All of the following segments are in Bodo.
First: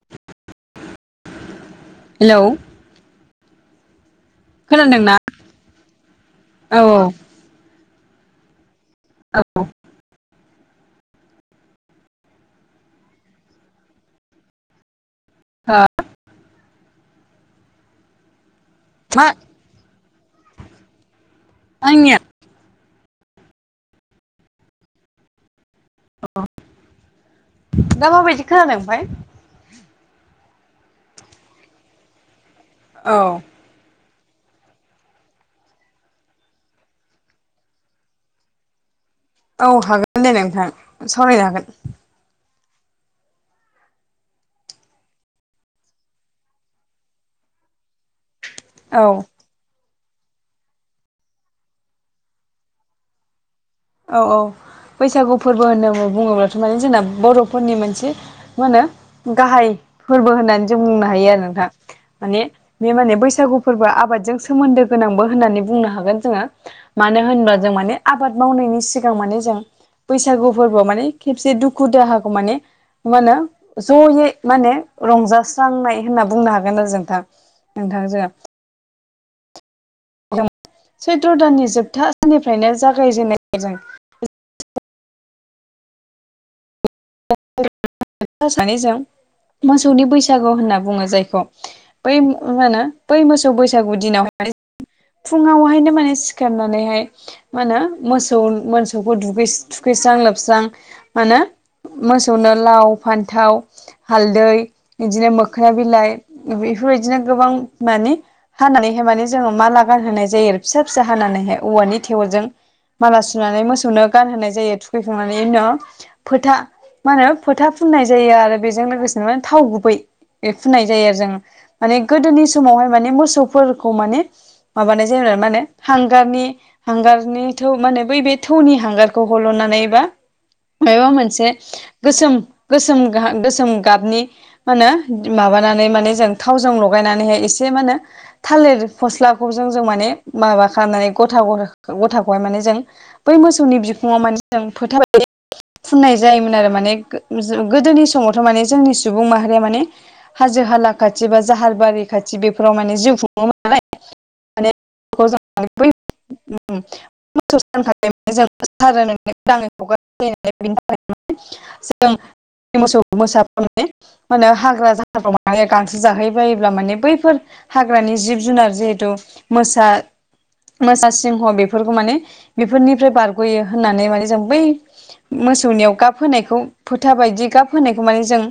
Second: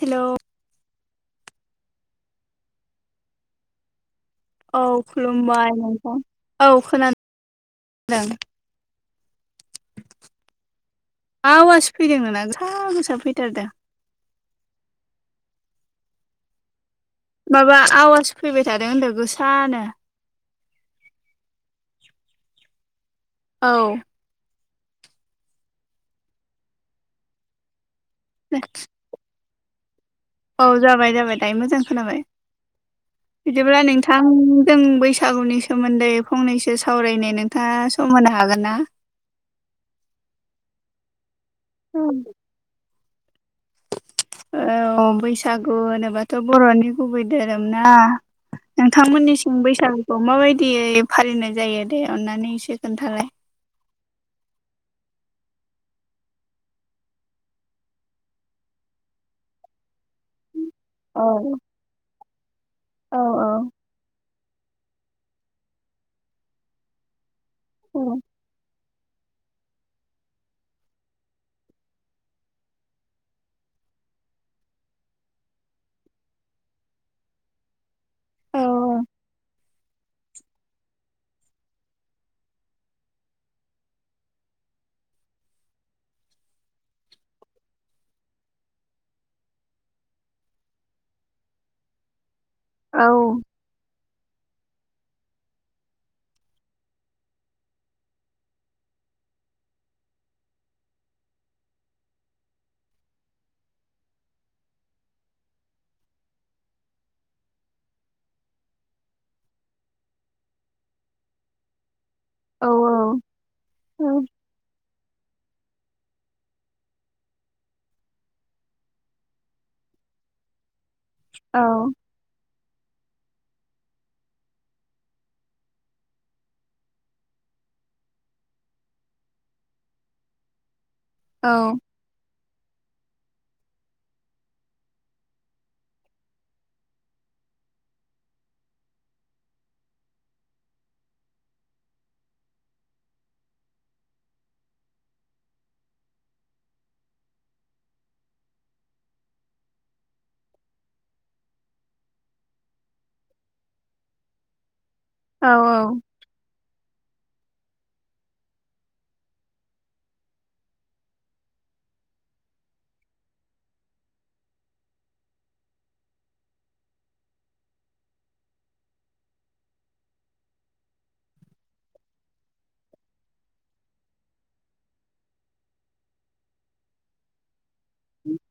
हेलौ हेलौ औ खोनादोंना खुलुमबाय नोंथां औ खोना दों औ मा आवास फैदों नोंना गोसा गोसा फैथारदो हो माबा आवाज फैबाय थादों होनदों मा गोसानो आंनिया औ अ दा माबायदि खोनादों ओमफ्राय औ जाबाय जाबाय दायो मोजां खोनाबाय औ बिदिब्ला नोंथां जों बैसागुनि सोमोन्दै फंनैसो सावरायनो नोंथाङा सम होनो हागोन ना औ हागोन दे नोंथां सावरायनो हागोन औ औ बैसागु होनोबाथ' बर'नि गुबै धोरोम ना औ नोंथांमोननि बैसागुखौ माबायदियै फालिनाय जायो दे अननानै एसे खोन्थालाय औ औ बैसागु फोरबो होननानै बुङोब्लाथ' माने जोंना बर'फोरनि मोनसे मा होनो गाहाय फोरबो होननानै जों बुंनो औ हायो आरो नोंथां माने बे माने औ बैसागु फोरबो आबादजों सोमोन्दो गोनांबो होननानै बुंनो हागोन जोङो मानो होनबा जों माने औ आबाद मावनायनि सिगां माने जों बैसागु फोरबोआव माने खेबसे दुखु दाहाखौ माने मा होनो जयै माने रंजास्रांनाय होनना बुंनो हागोन आरो जों नोंथां नोंथांजों औ सैथ्र' दाननि जोबथा साननिफ्रायनो जागायजेनो जों [unintelligible] सानैजों मोसौनि बैसागु होनना बुङो जायखौ बै मा होनो औ बै मोसौ बैसागु दिनावहाय फुङावहायनो माने सिखारनानैहाय मा होनो मोसौ मोसौखौ दुगै थुखैस्रां लोबस्रां मा होनो मोसौनो लाव फान्थाव हालदै बिदिनो मोखोना बिलाइ बेफोरबायदिनो गोबां माने हानानैहाय माने जोङो माला गानहोनाय जायो आरो फिसा फिसा हानानैहाय औवानि थेवलजों औ माला सुनानै औ मोसौनो गानहोनाय जायो थुखैखांनानै उनाव फोथा मा होनो फोथा फुननाय जायो आरो बेजों लोगोसेनो थाव गुबै फुननाय जायो आरो जों औ माने गोदोनि समावहाय माने मोसौफोरखौ माने माबानाय जेनेबा मा होनो हांगारनि हांगारनि थौ माने बै बे थौनि हांगारखौ हल'नानै बा मायबा औ मोनसे गोसोम गोसोम गोसोम गाबनि मा होनो माबानानै माने जों थावजों लगायनानैहाय एसे मा होनो थालिर फस्लाखौ जों जों माने माबा खालामनानै गथा गथाखौहाय माने जों बै मोसौनि बिखुङाव माने जों फोथा बादि फुननाय जायोमोन आरो माने गोदोनि समावथ' माने जोंनि सुबुं माहारिया माने हाजो हाला खाथि बा जाहार बारि खाथि बेफोराव माने जिउ खुङोमोन नालाय औ [unintelligible] [unintelligible] जों मोसौ मोसा [unintelligible] माहोनो हाग्रा जाहाफ्राव माने गांसो जाहै बायोब्ला माने बैफोर हाग्रानि जिब जुनार जिहेथु मोसा मोसा सिंह बेफोरखौ माने बेफोरनिफ्राय बारग'यो होननानै माने जों बै मोसौनियाव गाब होनायखौ फोथा बायदि गाब होनायखौ माने जों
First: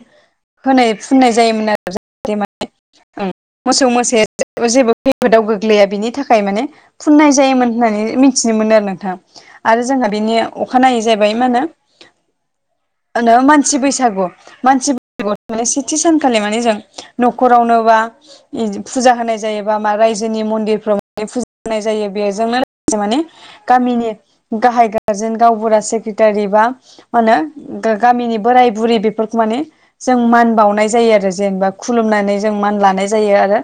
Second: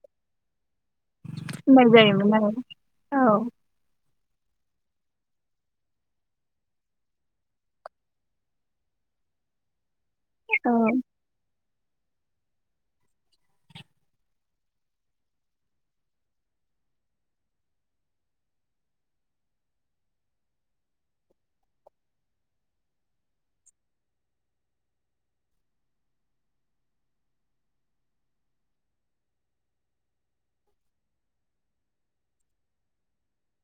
होनाय फुननाय जायोमोन होननाय आरो जे जायोमोन माने आरो मोसौ मोसाया जेबो खैफोदाव गोग्लैया बिनि थाखाय माने फुननाय जायोमोन होननानै मिथिनो मोनो आरो नोंथां आरो जोंहा बेनि औ अखानायै जाहैबाय मा होनो मानसि बैसागु मानसि बैसागुआव माने सेथि सानखालि माने जों न'खरावनोबा फुजा होनाय जायो बा मा रायजोनि मन्दिरफ्राव माने फुजा होनाय जायो बेजोंनो माने गामिनि गाहाय गारजेन गावबुरा सेक्रेटारि बा मा होनो गामिनि बोराय बुरै बेफोरखौ माने जों मान बावनाय जायो आरो जेनेबा खुलुमनानै जों मान लानाय जायो आरो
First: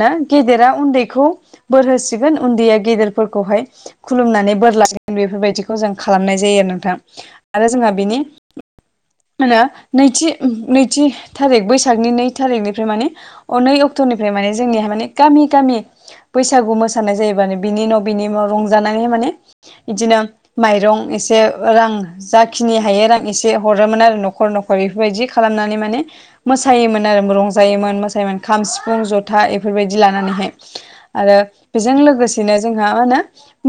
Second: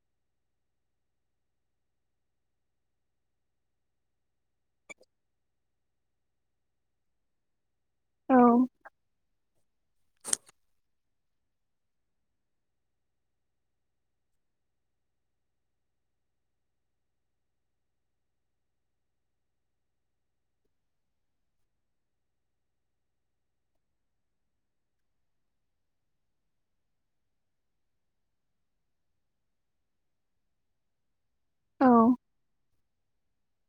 ना गेदेरा उन्दैखौ बोर होसिगोन उन्दैया गेदेरफोरखौहाय खुलुमनानै बोर लासिगोन बेफोरबायदिखौ जों खालामनाय जायो आरो नोंथां आरो जोंहा बिनि औ मा होनो नैथि नैथि थारिख बैसागनि नै थारिखनिफ्राय माने अ नै अक्ट'निफ्राय माने जोंनिया माने गामि गामि बैसागु मोसानाय जायो माने बिनि उनाव बिनि उनाव रंजानायै माने बिदिनो माइरं एसे रां जाखिनि हायो रां एसे हर हरोमोन आरो न'खर न'खर बेफोरबायदि खालामनानै माने मोसायोमोन आरो रंजायोमोन मोसायोमोन खाम सिफुं जथा बेफोरबायदि लानानैहाय आरो औ बेजों लोगोसेनो जोंहा मा होनो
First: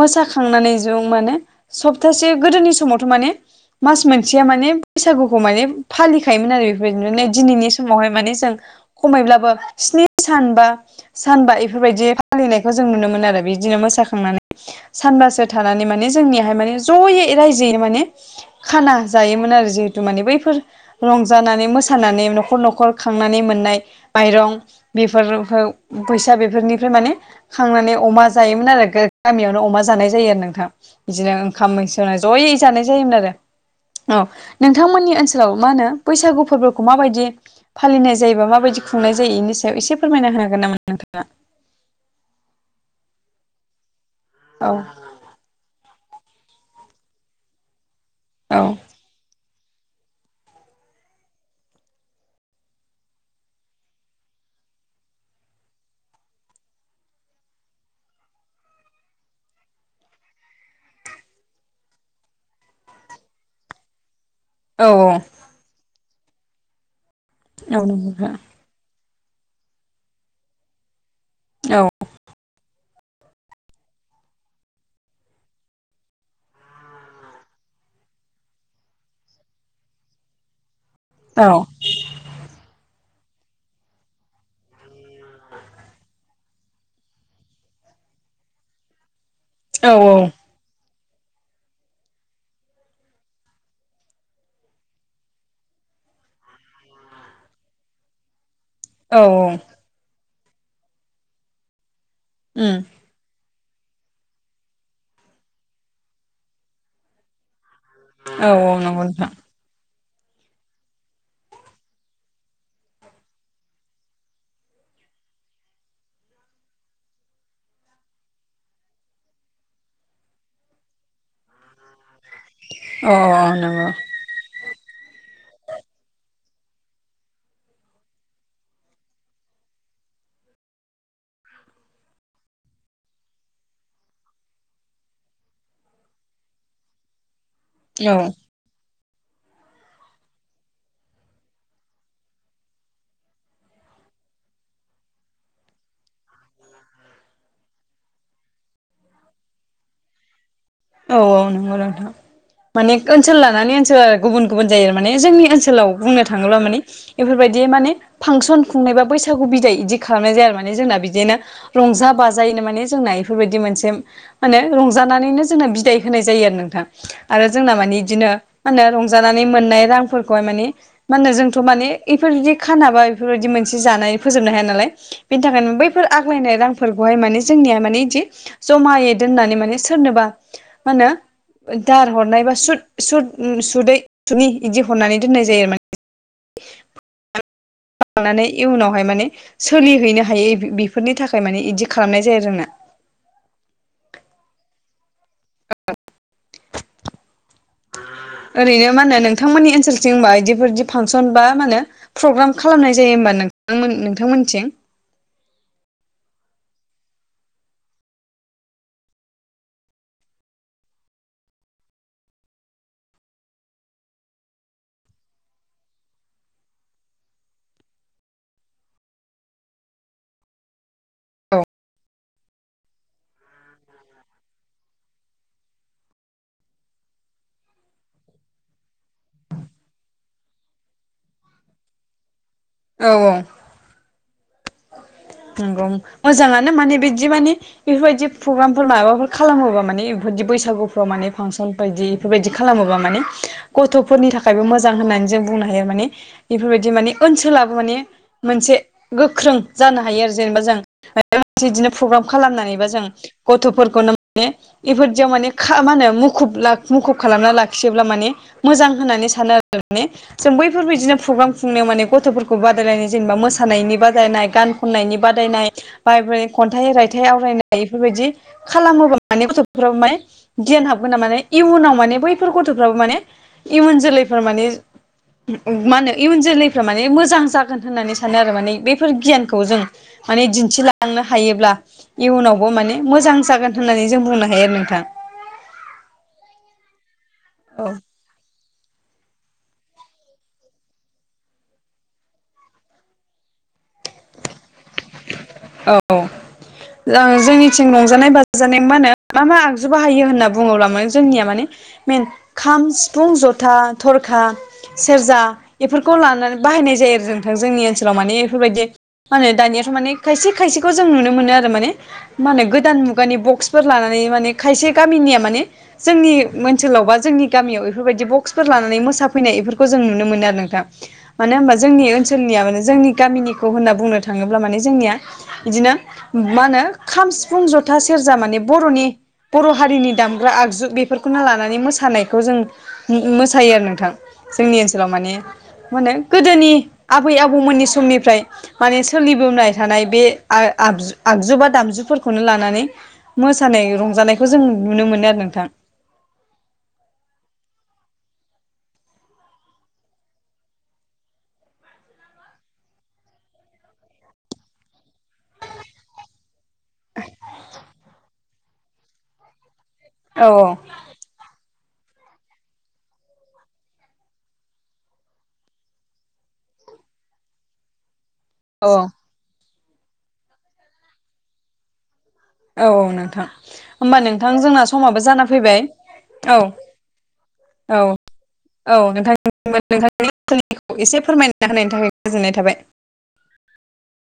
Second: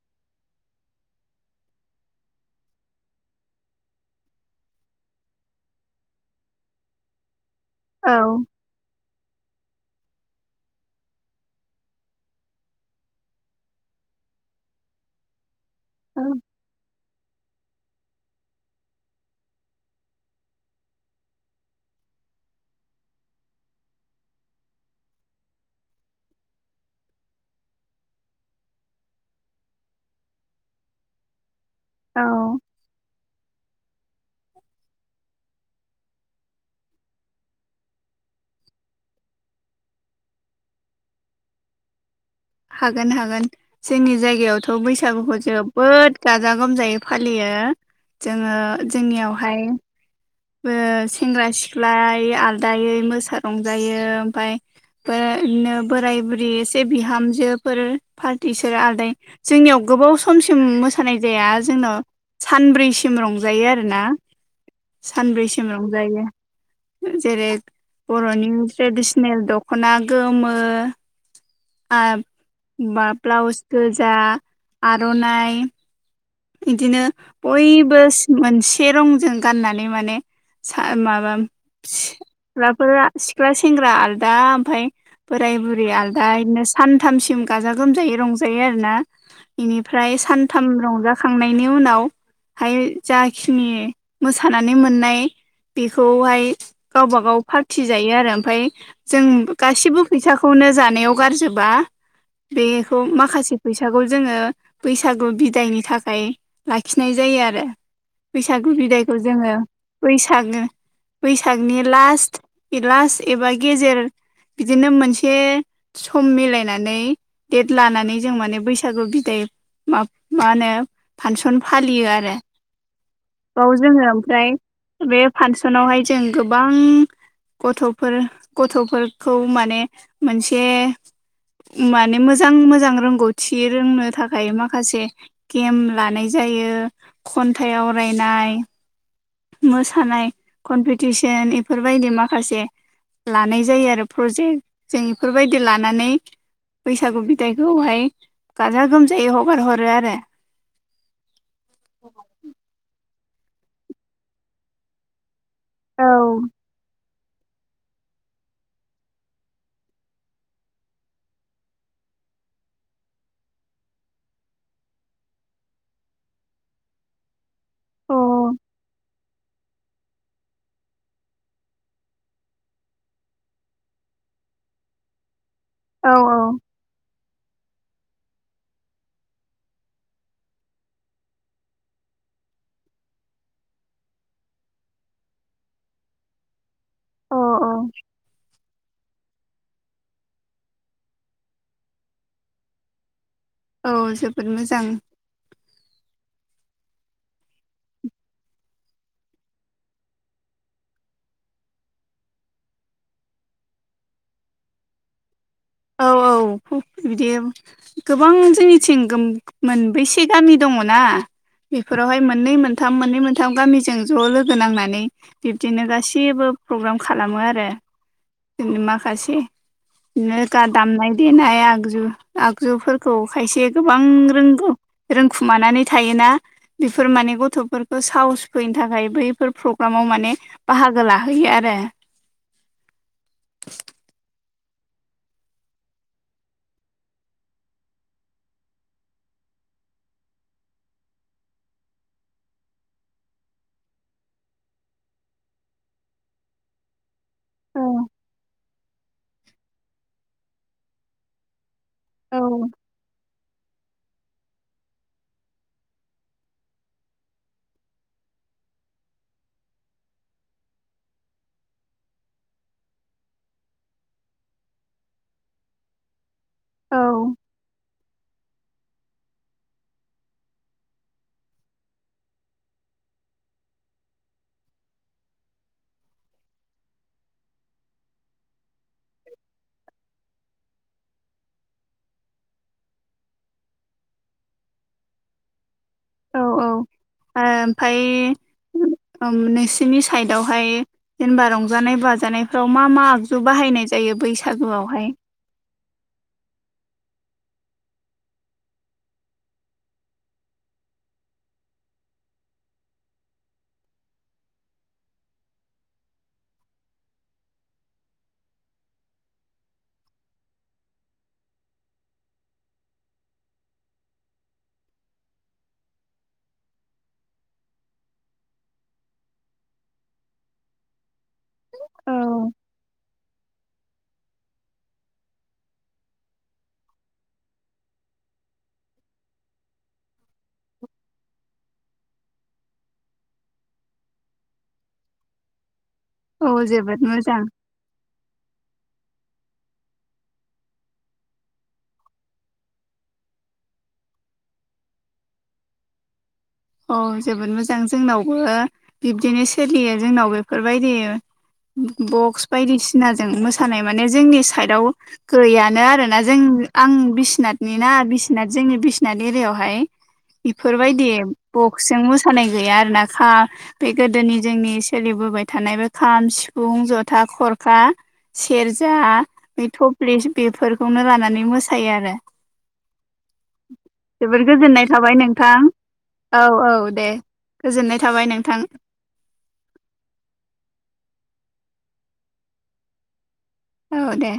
मोसाखांनानै जों माने सप्तासे गोदोनि समावथ' माने मास मोनसेया माने बैसागुखौ माने फालिखायोमोन आरो बेफोरबायदि नै दिनैनि समावहाय औ माने जों खमैब्लाबो स्नि सान बा सानबा इफोरबायदि फालिनायखौ जों नुनो मोनो आरो बिदिनो मोसाखांनानै सानबासो थांनानै माने औ जोंनियाहाय माने जयै रायजोयैनो माने खाना जायोमोन आरो जिहेतु माने बैफोर रंजानानै मोसानानै न'खर न'खर खांनानै मोननाय माइरं बेफोर फैसा बेफोरनिफ्राय माने खांनानै अमा जायोमोन आरो गामियावनो अमा जानाय जायो आरो नोंथां बिदिनो ओंखाम मैसं [unintelligible] जयै औ जानाय जायोमोन आरो औ नोंथांमोननि ओनसोलाव मा होनो बैसागु फोरबोखौ माबायदि फालिनाय जायोबा माबायदि खुंनाय जायो बेनि सायाव एसे फोरमायना होनो हागोन नामा नोंथाङा हागोन हागोन जोंनि जायगायावथ' औ बैसागुखौ जोब- जोबोद गाजा गोमजायै फालियो जोङो औ जोंनियावहाय ओ सेंग्रा सिख्ला आलदायै मोसा रंजायो ओमफ्राय बिदिनो बोराय बुरि एसे बिहामजोफोर पार्टिस आदै जोंनियाव गोबाव समसिम मोसानाय जाया जोंनाव सानब्रैसिम रंजायो आरोना औ सानब्रैसिम रंजायो जेरै नंगौ नोंथां। बर'नि ट्रेडिसन नेल दख'ना गोमो औ आरो ब्लाउस गोजा आर'नाइ बिदिनो बयबो मोनसे रंजों गाननानै माने सा माबा [unintelligible] माबा औ सिख्लाफोरा सिख्ला सेंग्रा आलदा ओमफ्राय बोराय बुरि आलदा बिदिनो सानथामसिम गाजा गोमजायै रंजायो आरो ना औ बेनिफ्राय सानथाम रंजाखांनायनि उनाव हाय जाखिनि मोसानानै मोननाय बेखौहाय गावबा गाव पार्टि जायो आरो ओमफ्राय औ औ जों गासिबो फैसाखौनो जानायाव गारजोबा उम बेखौ माखासे फैसाखौ जोङो बैसागु बिदायनि थाखाय लाखिनाय जायो आरो औ औ बैसागु नंगौ बिदायखौ नोंथां जोङो बैसागो बैसागनि लास्त लास्ट एबा गेजेर बिदिनो मोनसे सम मिलायनानै डेट लानानै जों माने बैसागु बिदाय मा मा होनो फांसन फालियो आरो अ बाव जोङो ओमफ्राय बे फांसनावहाय जों गोबां गथ'फोर गथ'फोरखौ माने मोनसे माने मोजां मोजां रोंगौथि रोंनो थाखाय माखासे गेम लानाय जायो खन्थाइ औ आवरायनाय मोसानाय कमपिटिसन बेफोरबायदि माखासे लानाय जायो आरो प्रजेक्ट जों इफोरबायदि लानानै बैसागु बिदाइखौहाय गाजा गोमजायै हगार हरो आरो औ-औ नंगौ नोंथां माने ओनसोल लानानै ओनसोल गुबुन गुबुन जायो माने जोंनि ओनस सोलाव बुंनो थाङोब्ला माने इफोरबायदि माने फांसन खुंनाय बा बैसागु बिदाय बिदि खालामनाय जाया आरो माने जोंना बिदिनो रंजा बाजायैनो माने जोंना बेफोरबायदि मोनसे मा होनो रंजानानैनो जोंना बिदाय होनाय जायो नोंथां आरो जोंना माने औ इदिनो मा होनो जानानै मोननाय रांफोरखौहाय माने मा होनो जोंथ' माने इफोरबायदि खाना बा इफोरबायदि मोनसे जानानै फोजोबनो हाया नालाय बिनि थाखायनो बैफोर औ आग्लायनाय रांफोरखौहाय माने जोंनिया माने बिदि जमायै दोननानै माने सोरनोबा मा होनो दार हरनाय बा सुद सुद सुदै सुदनि इदि हरनानै दोननाय जायो आरोना अ-अ लानानै इयुनावहाय माने सोलिहैनो हायो बेफोरनि थाखाय माने बिदि खालामनाय जायो आरो जोंना औ जोबोद मोजां [inaudible] ओरैनो मा होनो नोंथांमोननि ओनसोलथिंबा बिदिफोर बिदि फांसन बा मा होनो प्रग्राम खालामनाय जायो होमबा नोंथां नोंथांमोननिथिं औ-औ बिदि गोबां जोंनिथिं मोनबैसे गामि दङना बेफोरावहाय मोननै मोनथाम मोननै मोनथाम गामिजों ज' लोगो नांनानै बिब्दिनो गासैबो प्रग्राम खालामो आरो माखासे बिनो गान दामनाय देनाय आगजु आगजुफोरखौ खायसे गोबां रोंगौ रोंखुमानानै थायोना बेफोर माने गथ'फोरखौ साहस फैनो थाखाय बैफोर प्रग्रामाव माने बाहागो लाहोयो आरो औ-औ नंगौ मोजाङानो माने बिदि माने बेफोरबायदि प्रग्रामफोर माबाफोर खालामोबा माने बेफोरदि बैसागुफ्राव माने फांसन बायदि बेफोरबायदि खालामोबा माने गथ'फोरनि थाखायबो मोजां होननानै जों बुंनो हायो माने इफोरबायदि माने ओनसोलाबो औ माने मोनसे गोख्रों जानो हायो आरो जेनेबा जों मायबा मोनसे बिदिनो प्रग्राम औ खालामनानैबा जों गथ'फोरखौनो माने बेफोरदियाव माने मा होनो मुखुब मुखुब खालामना लाखियोब्ला माने मोजां होननानै सानो आरो ने जों बैफोरबायदिनो प्रग्राम खुंनायाव माने गथ'फोरखौ बादायलायनाय जेनेबा मोसानायनि बादायनाय गान खनायनि बादायनाय बा खन्थाइ औ रायथाइ आवरायनाय बेफोरबायदि खालामोबा माने गथ'फोर माने गियान हाबगोन ना माने इयुनाव माने बैफोर गथ'फ्राबो माने इयुन जोलैफोर माने मा होनो इयुन जोलैफ्रा माने मोजां जागोन होननानै सानो आरो माने बेफोर गियानखौ खौ जों माने दिन्थिलांनो हायोब्ला इयुनावबो माने मोजां जागोन होननानै जों बुंनो हायो आरो नोंथां औ-औ आ ओमफाय नोंसोरनि ओम साइदावहाय जेनेबा रंजानाय बाजानायफ्राव मा मा आगजु बाहायनाय जायो बैसागुआवहाय औ जोंनिथिं रंजानाय बाजानाय मा होनो मा मा आगजु बाहायो होनना बुङोब्ला माने जोंनिया माने मेन खाम सिफुं जथा थरखा सेरजा इफोरखौ लानानै बाहायनाय जायो आरो नोंथां जोंनि ओनसोलाव माने इफोरबायदि मा होनो दानियाथ' माने खायसे खायसेखौ जों नुनो मोनो आरो माने मा होनो गोदान मुगानि बक्सफोर लानानै माने खायसे गामिनिया माने जोंनि ओनसोलाव बा जोंनि गामियाव बेफोरबायदि बक्सफोर लानानै मोसाफैनाय बेफोरखौ जों नुनो मोनो आरो नोंथा मानो होनबा जोंनि औ ओनसोलनिया माने जोंनि गामिनिखौ होनना बुंनो थाङोब्ला माने जोंनिया बिदिनो मा होनो खाम सिफुं जथा सेरजा माने बर'नि बर' हारिनि दामग्रा आगजु बेफोरखौनो लानानै मोसानायखौ जों मोसायो आरो नोंथां जोंनि ओनसोलाव माने मा होनो गोदोनि जोबोद आबै मोजां आबौमोननि समनिफ्राय माने सोलिबोनाय थानाय बे आगजु बा दामजुफोरखौनो लानानै मोसानाय रंजानायखौ जों नुनो मोनो आरो नोंथां औ जोबोद मोजां जोंनावबो बिब्दिनो सोलियो जोंनाव बेफोरबायदि बक्स बायदिसिनाजों मोसानाय माने जोंनि साइडाव गैयानो आरो ना जों आं बिसनाथनि ना बिसनाथ जोंनि बिसनाथ एरियावहाय औ इफोरबायदि बक्सिजों मोसानाय गैया आरोना खा बे गोदोनि जोंनि सोलिबोबाय थानाय बे खाम सिफुं जथा खरखा सेरजा औ बै थफ्लि बेफोरखौनो लानानै मोसायो आरो औ औ नोंथां होमबा जोबोर नोंथां जोंना गोजोननाय थाबाय समाबो जाना नोंथां फैबाय औ औ दे औ गोजोननाय थाबाय नोंथां औ नोंथां नोंथांनि [unintelligible] खौ एसे फोरमायना होनायनि थाखाय गोजोननाय थाबाय औ दे